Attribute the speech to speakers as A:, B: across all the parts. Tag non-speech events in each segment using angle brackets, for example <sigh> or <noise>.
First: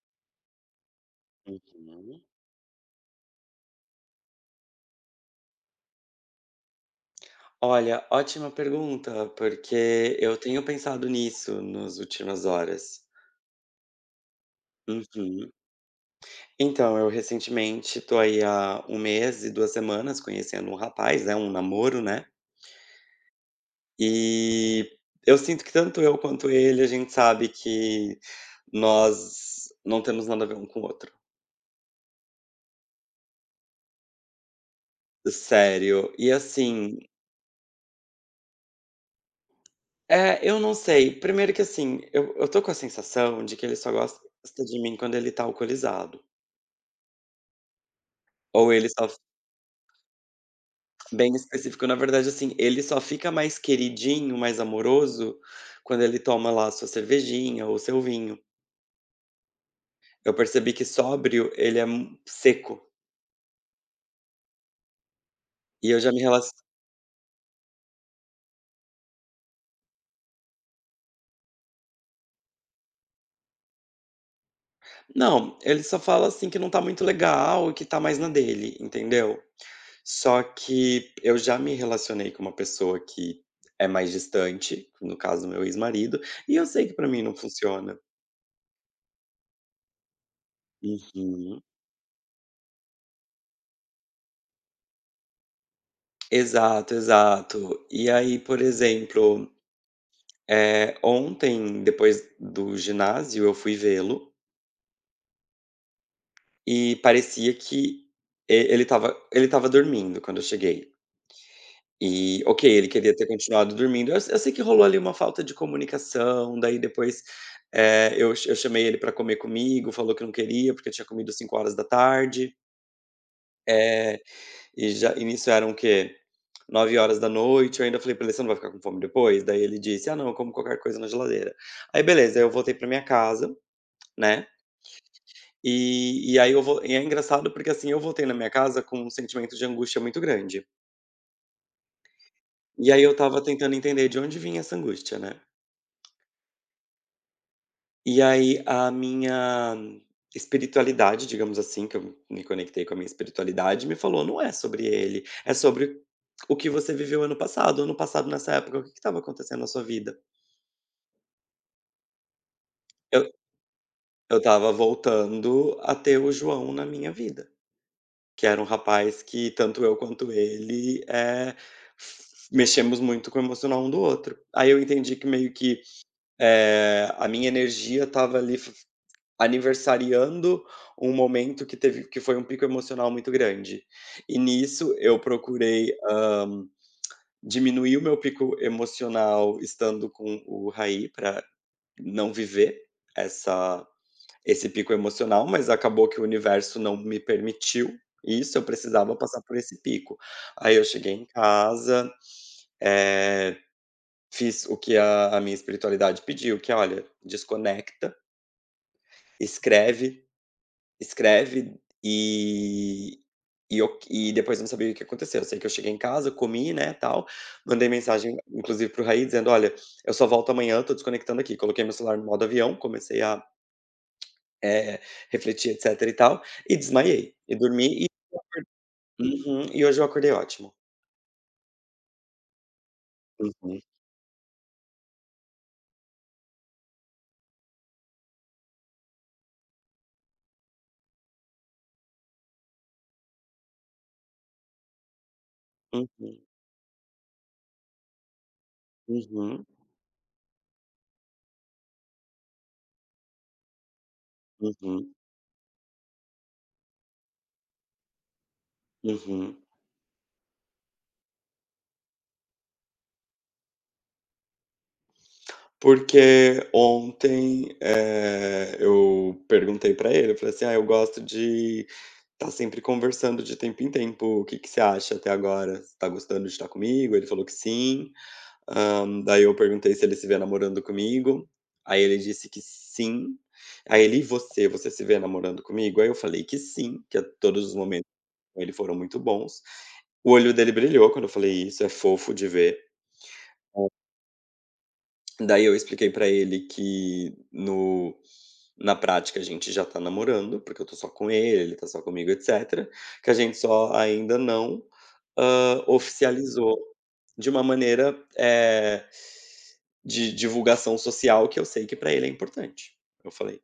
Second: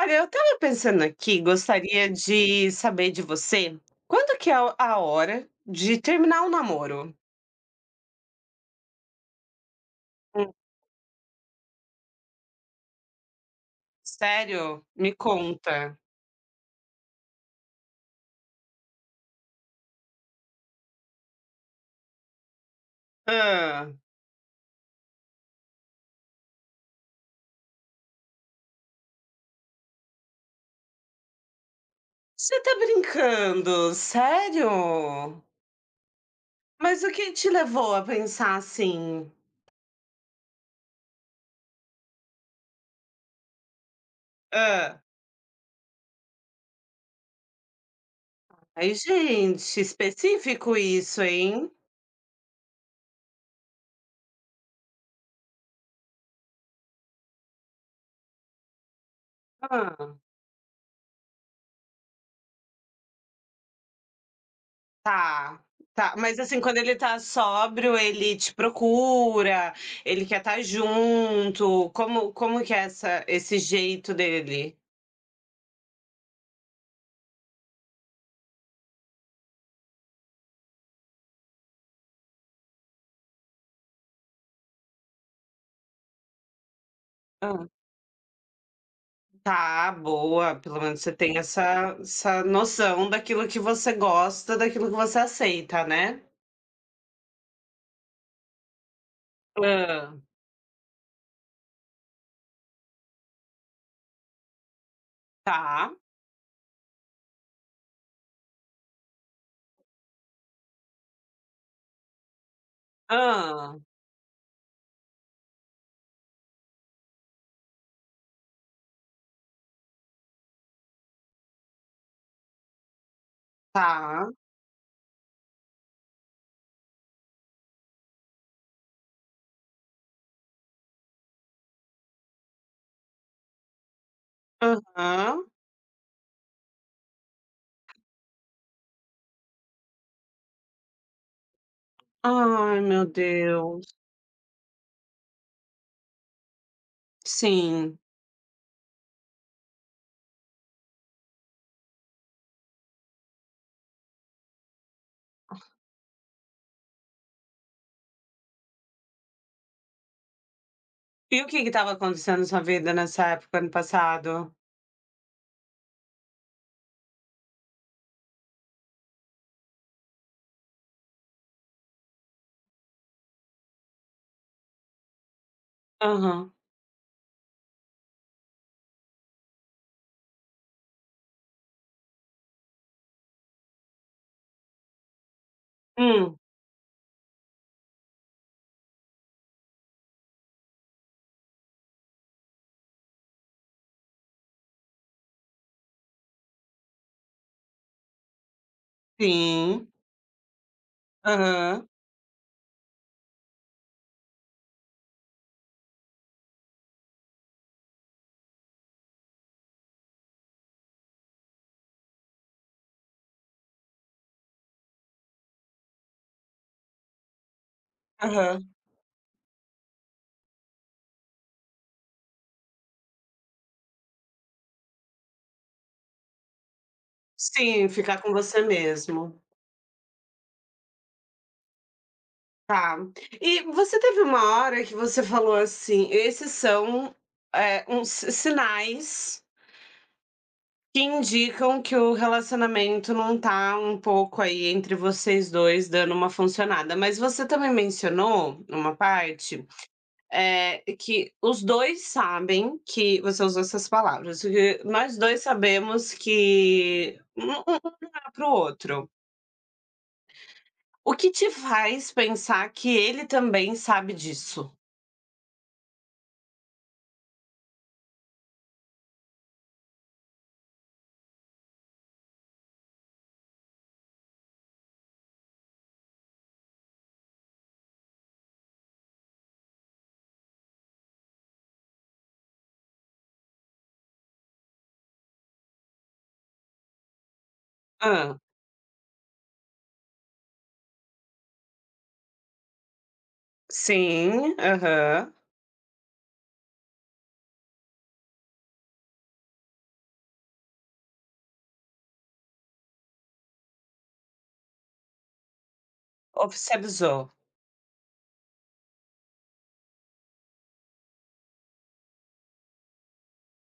A: Olha, eu estava pensando aqui, gostaria
B: Uhum.
A: de saber de você, quando que é a hora de terminar o namoro?
B: Olha, ótima pergunta, porque eu
A: Hum,
B: tenho pensado nisso nas últimas horas.
A: Sério? Me
B: Uhum.
A: conta.
B: Então, eu recentemente tô aí há um mês e 2 semanas conhecendo um rapaz, é um namoro, né.
A: Ah,
B: E eu sinto que tanto eu quanto ele, a gente sabe que nós não temos nada a ver um com o outro.
A: Você tá brincando? Sério?
B: Sério. E assim
A: Mas o que te levou a pensar assim?
B: é, eu não sei. Primeiro que assim, eu tô com a sensação de que ele só gosta de mim
A: Ah,
B: quando ele tá alcoolizado, ou ele
A: Ai,
B: só.
A: gente, específico isso,
B: Bem
A: hein?
B: específico. Na verdade, assim, ele só fica mais queridinho, mais amoroso, quando ele toma lá sua cervejinha ou seu vinho. Eu percebi que sóbrio ele é mu seco,
A: Tá,
B: e eu já
A: tá.
B: me
A: Mas, assim,
B: relaciono.
A: quando ele tá sóbrio, ele te procura, ele quer estar junto, como que é essa esse jeito dele?
B: Não, ele só fala, assim, que não tá muito legal e que tá mais na dele, entendeu. Só que eu já me relacionei com uma pessoa que é mais distante, no caso meu ex-marido, e eu sei que pra mim não
A: Hã.
B: funciona.
A: Tá, boa, pelo menos você tem
B: Uhum.
A: essa noção daquilo que você gosta, daquilo que você aceita, né?
B: Exato, exato. E aí, por exemplo.
A: Hã.
B: Ontem, depois do ginásio, eu fui vê-lo
A: Tá.
B: e parecia que e ele estava dormindo quando eu cheguei. E, ok, ele queria ter continuado
A: Hã.
B: dormindo. Eu sei que rolou ali uma falta de comunicação, daí depois, eu chamei ele para comer comigo, falou que não queria, porque tinha comido 5h. Eh,
A: Tá.
B: e nisso eram o quê? 21h. Eu ainda falei pra ele: "Você não vai ficar com fome depois?" Daí ele disse: "Ah, não, eu como qualquer coisa na geladeira". Aí beleza, eu voltei pra minha casa, né.
A: Aham.
B: E aí eu vou e é engraçado porque, assim, eu voltei na minha casa com um sentimento de angústia muito grande.
A: Ai,
B: E aí
A: meu
B: eu estava tentando
A: Deus.
B: entender de onde vinha essa angústia, né.
A: Sim.
B: E aí a minha espiritualidade, digamos assim, que eu me conectei com a minha espiritualidade, me falou: "Não é sobre ele, é sobre o que você viveu ano passado. Ano passado nessa época, o que estava acontecendo na sua vida?".
A: E o que que estava acontecendo na sua vida
B: Eu
A: nessa época, ano passado?
B: eu estava voltando a ter o João na minha vida. Que era um rapaz que tanto eu quanto ele, mexemos muito com o emocional um do outro. Aí eu entendi que meio que,
A: Aham.
B: a minha energia estava ali f aniversariando um momento que foi um pico emocional muito grande. E nisso eu procurei,
A: Hum.
B: diminuir o meu pico emocional estando com o Raí para não viver essa esse pico emocional, mas acabou que o universo não me permitiu isso, eu precisava passar por esse
A: Sim.
B: pico. Aí eu cheguei em
A: Aham,
B: casa, eh, fiz o que a minha espiritualidade pediu, que é: "Olha, desconecta, escreve, escreve", e e eu depois eu não sabia o que aconteceu. Eu sei que eu cheguei em casa, comi, né, tal, mandei mensagem
A: aham.
B: inclusive para o Raí dizendo: "Olha, eu só volto amanhã, tô desconectando aqui". Coloquei meu celular no modo avião, comecei a. É, Refleti, etc e tal, e desmaiei, e
A: Sim,
B: dormi e,
A: ficar com você mesmo.
B: uhum, e hoje eu acordei ótimo.
A: Tá. E
B: Uhum.
A: você teve uma hora que você falou assim: "Esses são, uns sinais que indicam que o relacionamento não tá um pouco aí entre vocês 2 dando uma
B: Uhum,
A: funcionada". Mas você também mencionou numa
B: uhum,
A: parte, é que os 2 sabem que você usou essas palavras, que
B: uhum,
A: "nós 2 sabemos que um dá para o outro".
B: uhum.
A: O que te faz pensar que ele também sabe disso?
B: Porque ontem, eu perguntei pra ele, eu falei assim: "Ah, eu gosto de estar sempre conversando de tempo em tempo, o que que você acha até agora? Você tá gostando de estar comigo?" Ele falou que sim. Daí eu perguntei se ele se vê namorando comigo, aí ele disse que sim. Aí ele: "E você, você se vê namorando comigo?" Aí eu falei que sim, que a todos os momentos
A: Hã.
B: com ele foram muito bons. O olho dele brilhou quando eu falei isso, é fofo de ver.
A: Sim, aham.
B: Daí eu expliquei pra ele que no na prática a gente já tá namorando, porque eu tô só com ele, ele tá só comigo, etcétera, que a gente só ainda não, oficializou
A: Oficializou.
B: de uma maneira, de divulgação social que eu sei que pra ele é importante. Eu falei:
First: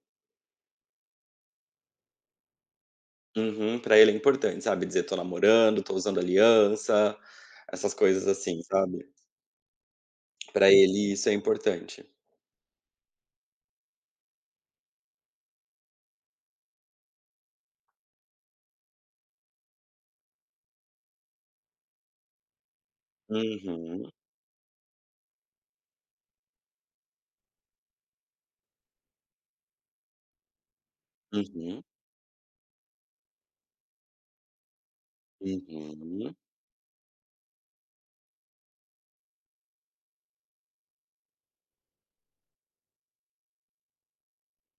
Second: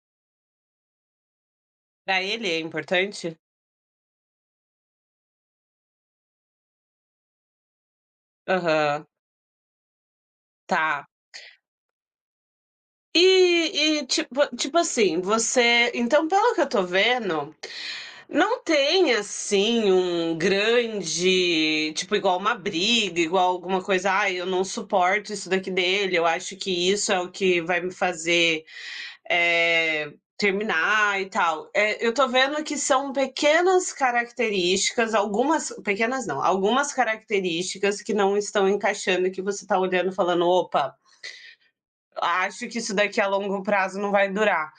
A: Pra ele é importante?
B: "Uhum, pra ele é importante", sabe, dizer: "Tô namorando, tô usando aliança", essas coisas assim,
A: Aham,
B: sabe. Pra
A: tá.
B: ele isso é importante.
A: E tipo assim, você então pelo que eu tô vendo, não tem assim um grande tipo igual uma briga, igual alguma
B: Uhum,
A: coisa: "Ai, eu não suporto isso daqui dele, eu acho que isso é o que vai me fazer eh, terminar e tal.
B: uhum,
A: Eu tô vendo que são pequenas características, algumas pequenas
B: uhum,
A: não, algumas características que não estão encaixando, que você tá olhando falando, opa, acho que isso daqui a longo prazo não vai durar.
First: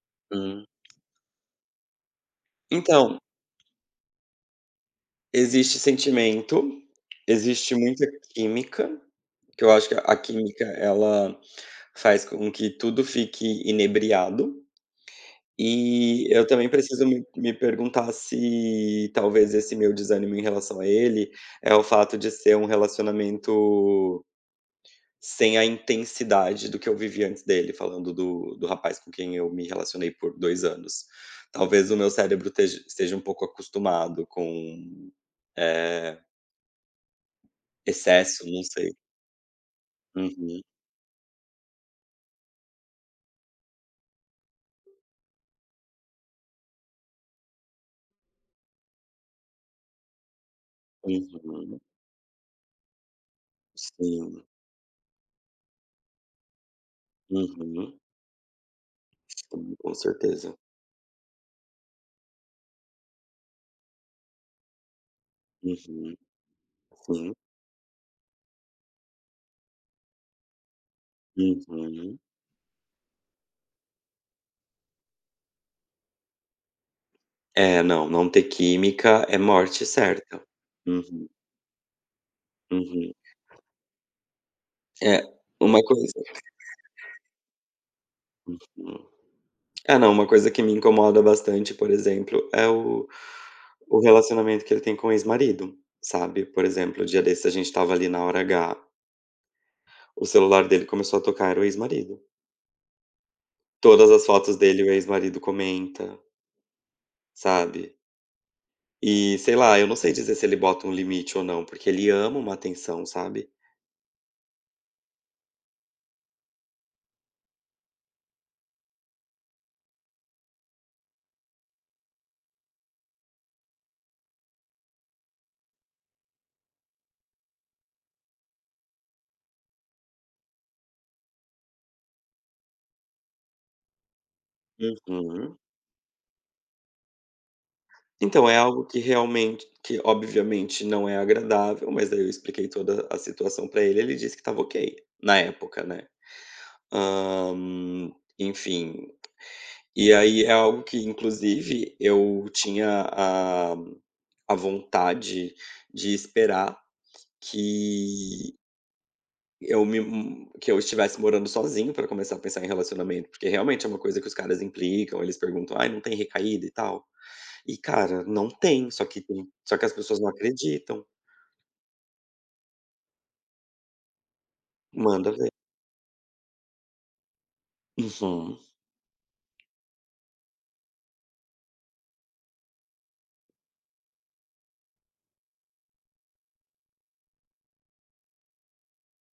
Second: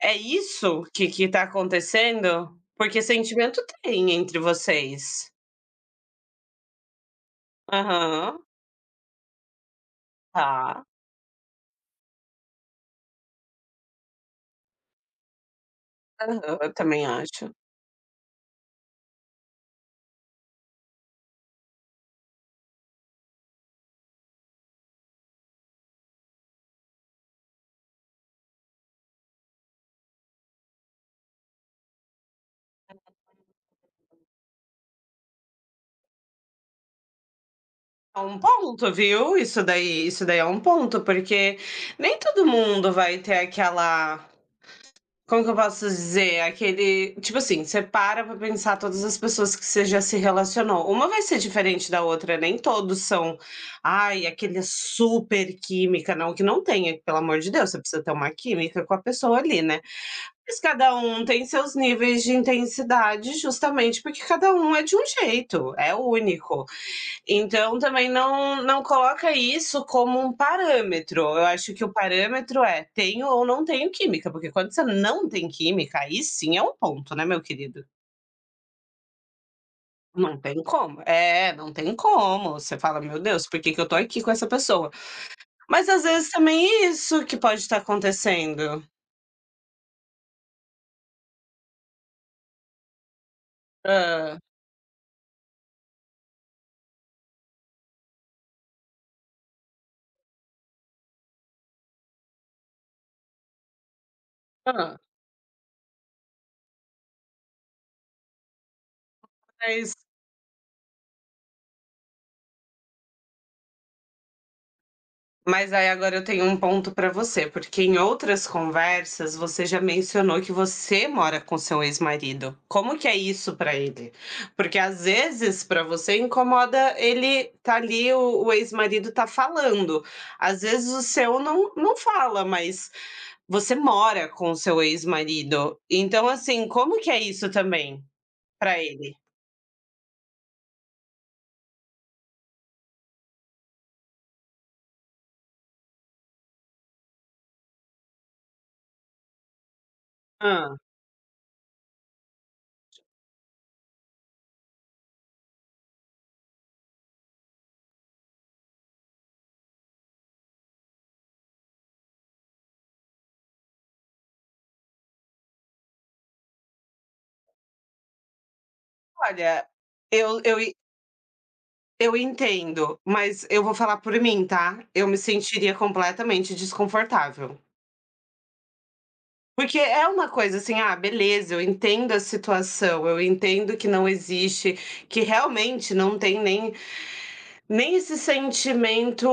A: É
B: hum.
A: isso que tá acontecendo? Porque
B: Então,
A: sentimento tem entre vocês.
B: existe sentimento, existe muita
A: Aham,
B: química, que eu acho que a química
A: tá.
B: ela faz com que tudo fique inebriado. E eu
A: Aham,
B: também
A: eu também
B: preciso me
A: acho.
B: me perguntar se talvez esse meu desânimo em relação a ele é o fato de ser um relacionamento sem a intensidade do que eu vivi antes dele, falando do rapaz com quem eu me relacionei por 2 anos. Talvez o meu cérebro esteja um pouco acostumado com, eh,
A: É um
B: excesso, não
A: ponto,
B: sei.
A: viu? Isso daí é um
B: Uhum,
A: ponto, porque nem todo mundo vai ter aquela Como que eu posso dizer? Aquele tipo assim, você para pra pensar todas as pessoas que você já se relacionou. Uma vai ser
B: uhum,
A: diferente da outra, nem todos são, ai,
B: sim,
A: aquele é super química, não, que não tenha, pelo amor de Deus, você
B: uhum,
A: precisa ter uma química com a pessoa ali,
B: sim,
A: né.
B: com certeza.
A: Mas cada um tem seus níveis de intensidade, justamente porque cada um é de um jeito, é
B: Uhum,
A: único.
B: sim,
A: Então também não, não coloca isso como um parâmetro. Eu acho que o
B: uhum.
A: parâmetro é tenho ou não tenho química, porque quando você não tem química, aí sim é um ponto, né, meu querido?
B: É, não, não ter química é morte
A: Não
B: certa.
A: tem como.
B: Uhum,
A: É, não tem como. Você fala,
B: uhum.
A: meu Deus, por que que eu tô aqui com essa pessoa?
B: É, uma
A: Mas às
B: coisa.
A: vezes também é isso que pode estar acontecendo.
B: hum. É, não, uma coisa que me incomoda bastante, por exemplo, é o
A: Hã,
B: relacionamento que ele tem com o ex-marido, sabe. Por exemplo, o dia desse a gente estava ali na hora H, o celular dele começou a tocar, era o ex-marido. Todas as fotos dele o
A: hã.
B: ex-marido comenta, sabe. E sei lá, eu
A: Mas
B: não sei dizer se ele bota um limite ou não, porque ele ama uma atenção, sabe.
A: Mas aí agora eu tenho um ponto pra você, porque em outras conversas você já mencionou que você mora com seu ex-marido. Como que é isso pra ele? Porque às vezes pra você incomoda ele tá ali, o ex-marido tá falando. Às vezes o seu não fala, mas você mora com o seu
B: Uhum.
A: ex-marido. Então, assim, como que é isso também
B: Então, é
A: pra
B: algo que
A: ele?
B: realmente que obviamente não é agradável, mas daí eu expliquei toda a situação pra ele, ele disse que estava ok, na época, né. Hã, enfim, e aí é
A: Hã.
B: algo que inclusive eu tinha a vontade de esperar que eu me que eu estivesse morando sozinho pra começar a pensar em relacionamento, porque realmente é uma coisa que os caras implicam, eles perguntam: "Ai, não tem recaída e tal?" E cara, não tem, só que tem
A: Olha,
B: só que as pessoas não
A: eu
B: acreditam.
A: Eu entendo, mas eu vou falar por mim, tá? Eu me
B: Manda ver.
A: sentiria completamente desconfortável.
B: Uhum,
A: Porque é uma coisa assim, ah, beleza, eu entendo a situação, eu entendo que não existe, que realmente não tem nem, nem esse sentimento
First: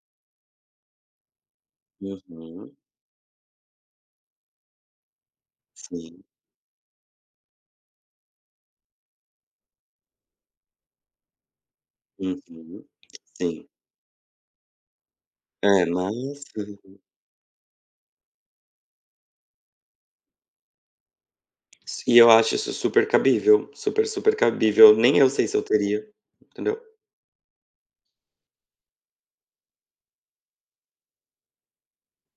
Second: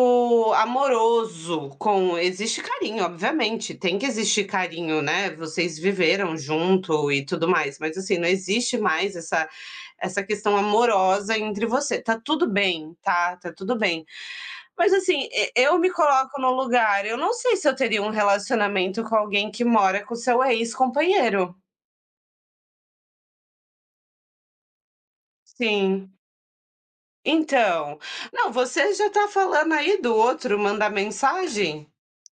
A: amoroso com. Existe
B: uhum,
A: carinho, obviamente, tem que existir carinho, né? Vocês
B: sim,
A: viveram junto e tudo mais, mas assim, não existe mais essa questão amorosa entre você. Tá tudo
B: uhum,
A: bem, tá? Tá
B: sim.
A: tudo bem. Mas assim, e eu
B: É,
A: me coloco
B: mas
A: no
B: uhum,
A: lugar, eu não sei se eu teria um relacionamento com alguém que mora com seu ex-companheiro.
B: e eu acho isso super cabível, super, super cabível, nem eu sei se eu teria,
A: Sim.
B: entendeu.
A: Então, não, você já tá falando aí do outro mandar mensagem? O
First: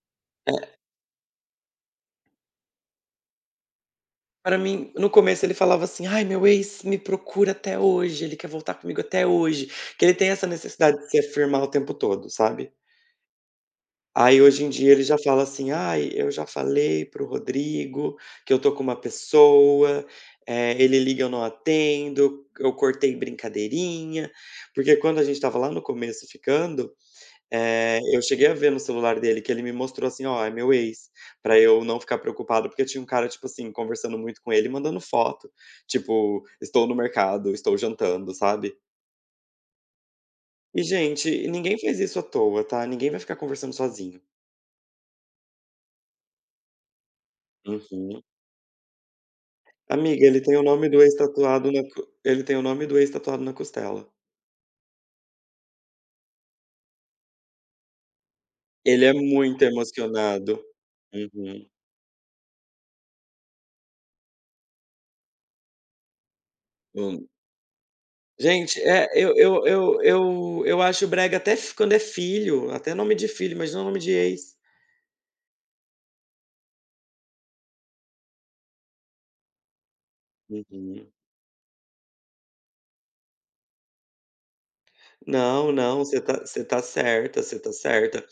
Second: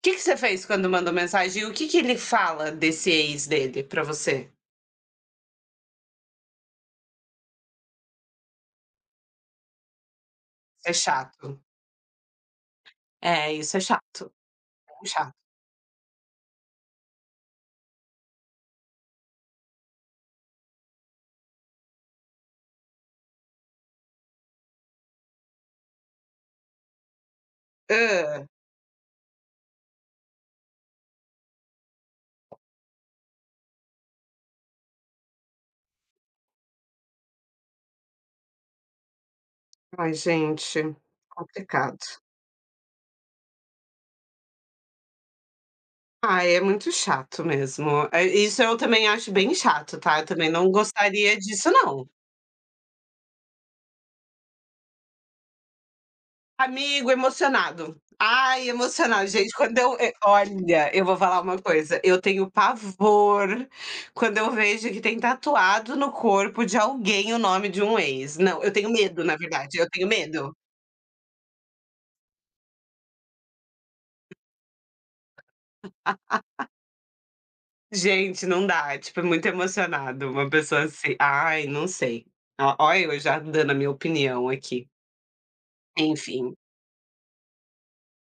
A: que que você fez
B: É,
A: quando mandou mensagem? E o que que ele fala desse ex dele pra você?
B: pra mim, no começo ele falava assim: "Ai, meu ex me procura até hoje, ele quer voltar comigo até hoje", que ele tem essa
A: É
B: necessidade de se
A: chato.
B: afirmar o tempo todo, sabe.
A: É, isso é chato,
B: Aí hoje em dia ele
A: é
B: já
A: chato.
B: fala assim: "Ai, eu já falei pro Rodrigo que eu tô com uma pessoa, ele liga eu não atendo, eu cortei brincadeirinha". Porque quando a gente estava lá no começo ficando, eu
A: Hã.
B: cheguei a ver no celular dele que ele me mostrou assim: "Ó, é meu ex", pra eu não ficar preocupado, porque tinha um cara, tipo assim, conversando muito com ele mandando foto, tipo: "Estou no mercado, estou jantando", sabe.
A: Ai gente,
B: E gente, ninguém faz
A: complicado.
B: isso à toa, tá, ninguém vai ficar conversando sozinho.
A: Ah, é muito chato mesmo.
B: Uhum.
A: É, isso eu também acho bem chato, tá. Eu
B: Amiga, ele
A: também
B: tem o
A: não
B: nome do ex
A: gostaria disso
B: tatuado na
A: não.
B: co ele tem o nome do ex tatuado na costela.
A: Amigo emocionado. Ai,
B: Ele é
A: emocionado, gente,
B: muito
A: quando eu
B: emocionado.
A: olha, eu vou falar uma
B: Uhum.
A: coisa, eu tenho pavor quando eu vejo que tem tatuado no corpo de
B: Hum.
A: alguém o nome de um ex. Não, eu
B: Gente,
A: tenho
B: é,
A: medo, na verdade, eu tenho medo.
B: eu acho brega até f quando é filho, até nome de filho, mas não nome de ex.
A: Gente, não dá, tipo, é muito emocionado, uma pessoa
B: Uhum.
A: assim, ai, não sei. Ó, olha eu já dando a minha opinião aqui.
B: Não, não,
A: Enfim.
B: você tá certa, você tá certa.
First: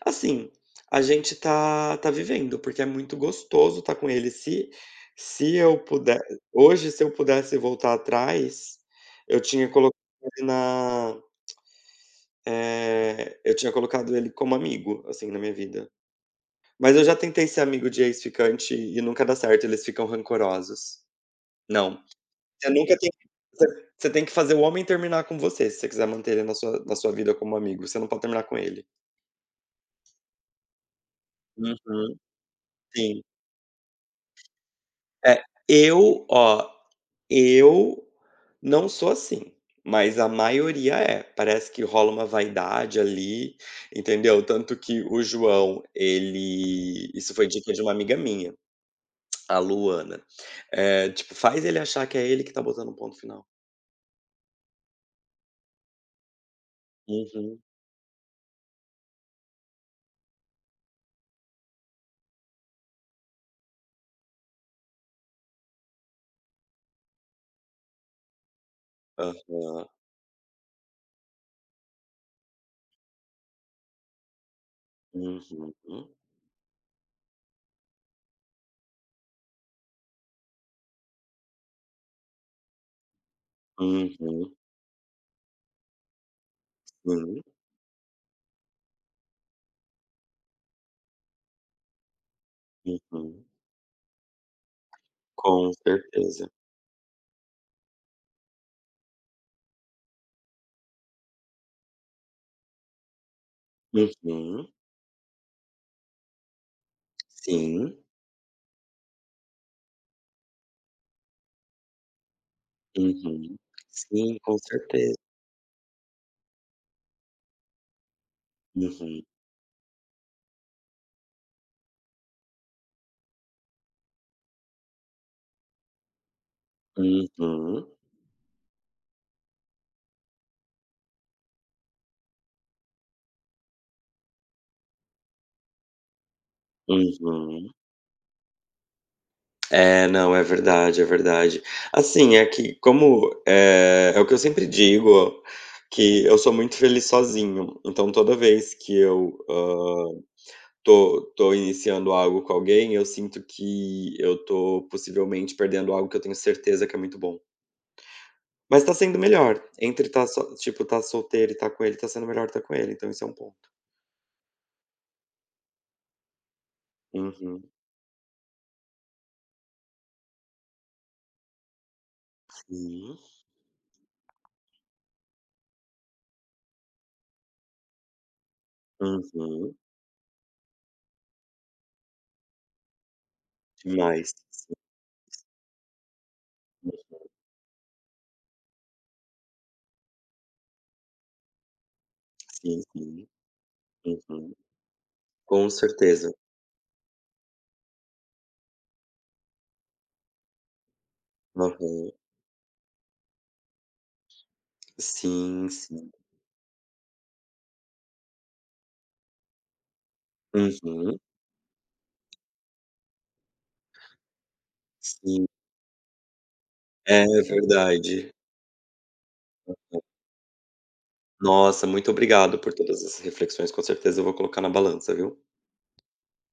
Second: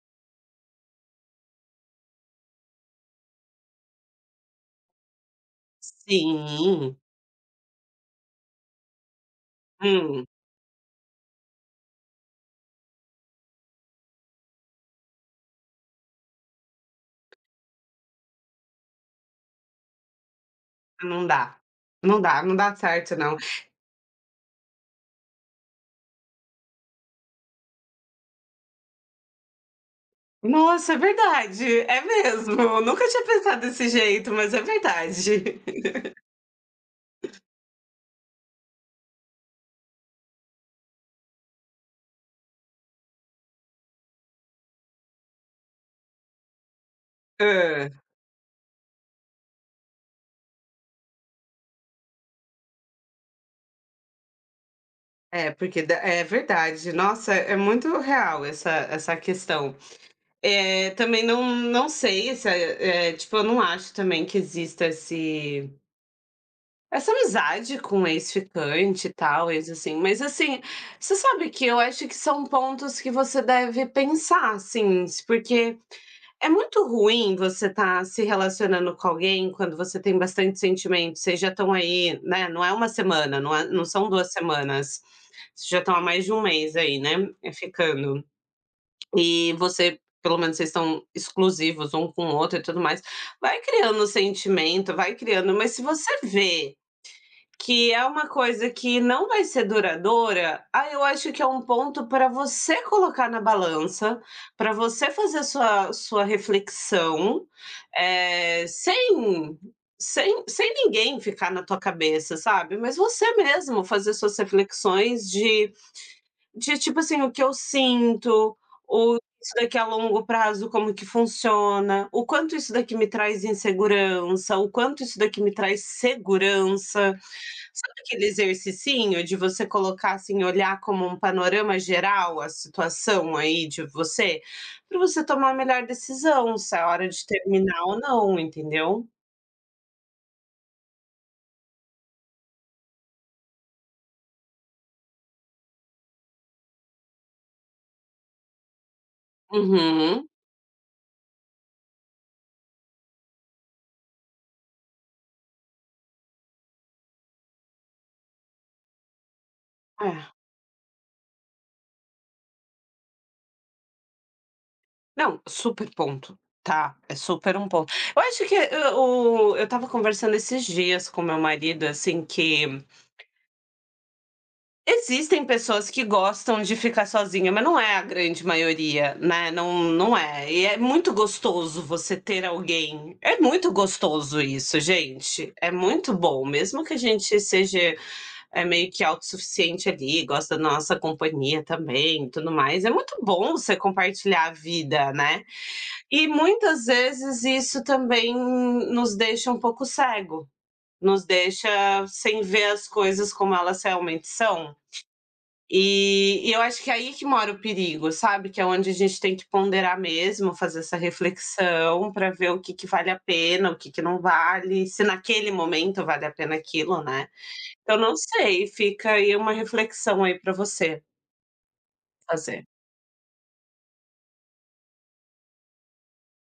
B: Assim, a gente tá vivendo, porque é muito gostoso estar com ele. Se eu puder hoje,
A: Sim.
B: se eu pudesse voltar atrás, eu tinha colocado
A: Hum,
B: ele na. Eu tinha colocado ele como amigo, assim, na minha vida. Mas eu já tentei ser amigo de ex-ficante e nunca dá certo, eles ficam rancorosos.
A: não dá.
B: Não,
A: Não dá, não
B: você
A: dá
B: nunca tem
A: certo não.
B: você tem que fazer o homem terminar com você, se você quiser manter ele na sua vida como amigo, você não pode terminar com ele.
A: Nossa, é verdade, é
B: Uhum,
A: mesmo, eu nunca
B: sim.
A: tinha pensado desse jeito, mas é
B: É,
A: verdade. <laughs>
B: eu, ó, eu não sou assim, mas a maioria é. Parece que rola uma vaidade ali, entendeu. Tanto que o João, ele isso foi dica de
A: Hã.
B: uma amiga minha. A Luana. Tipo, faz ele achar que é ele que tá botando o ponto final.
A: É, porque da é verdade. Nossa, é
B: Uhum.
A: muito real essa questão. É também não sei se, tipo, eu não acho também que exista esse Essa amizade com ex-ficante e tal, ex
B: Aham.
A: assim, mas assim, você sabe que eu acho que são pontos que você deve pensar, assim, s
B: Uhum.
A: porque é muito ruim você estar se relacionando com alguém quando você tem bastante sentimento, vocês já estão aí, né, não é uma semana, não são 2
B: Uhum.
A: semanas, vocês já estão há mais de um mês aí, né,
B: Sim.
A: ficando. E você pelo menos vocês estão exclusivos um com o outro e tudo mais,
B: Uhum.
A: vai criando sentimento, vai criando, mas
B: Com
A: se você
B: certeza.
A: vê que é uma coisa que não vai ser duradoura, aí eu acho que é um ponto para você colocar na balança,
B: Uhum.
A: para você fazer sua reflexão,
B: Sim.
A: eh, sem sem ninguém ficar na tua cabeça, sabe, mas você
B: Uhum.
A: mesmo fazer
B: Sim,
A: suas
B: com certeza.
A: reflexões de tipo assim, o que eu sinto, o
B: Uhum.
A: isso daqui a longo prazo como que funciona, o quanto isso daqui me traz insegurança, o quanto isso daqui me traz segurança.
B: Uhum.
A: Sabe aquele exercicinho de você colocar, assim, olhar como um panorama geral a situação aí de você? Para você tomar a melhor decisão, se é hora de
B: Uhum.
A: terminar ou não, entendeu?
B: É, não, é verdade, é verdade. Assim, é que como, é o que eu sempre digo, que eu sou muito feliz sozinho, então toda vez que eu, hã
A: Uhum.
B: tô iniciando algo com alguém, eu sinto que eu tô possivelmente perdendo algo que eu tenho certeza que é muito bom. Mas tá sendo melhor, entre
A: É.
B: tipo, tá solteiro e tá com ele, tá sendo melhor tá com ele, então isso é um ponto.
A: Não, super ponto, tá? É super
B: Uhum,
A: um ponto. Eu acho que, eu estava conversando esses dias com meu marido, assim, que
B: sim.
A: Existem pessoas que gostam de ficar sozinha, mas não é a grande maioria, né,
B: Uhum.
A: não é. E é muito gostoso você ter alguém. É muito
B: Demais.
A: gostoso isso, gente, é muito bom, mesmo que a gente seja, meio que autossuficiente ali, gosta da nossa companhia também e tudo
B: Sim,
A: mais, é
B: sim,
A: muito
B: sim.
A: bom você compartilhar a
B: Uhum.
A: vida, né.
B: Com
A: E
B: certeza.
A: muitas vezes isso também nos deixa um pouco cego, nos deixa
B: Aham.
A: sem ver as coisas como elas realmente são.
B: Sim, sim.
A: E eu acho que é aí que mora o perigo, sabe, que é onde a gente tem que ponderar mesmo, fazer essa
B: Uhum.
A: reflexão pra ver o que que vale a pena, o que que não vale, se
B: Sim.
A: naquele momento vale a pena aquilo,
B: É
A: né. Eu não
B: verdade.
A: sei, fica aí uma reflexão aí pra você
B: Nossa, muito obrigado
A: fazer.
B: por todas essas reflexões, com certeza eu vou colocar na balança, viu.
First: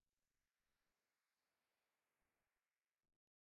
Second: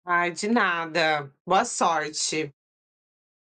A: Ai, de nada. Boa sorte.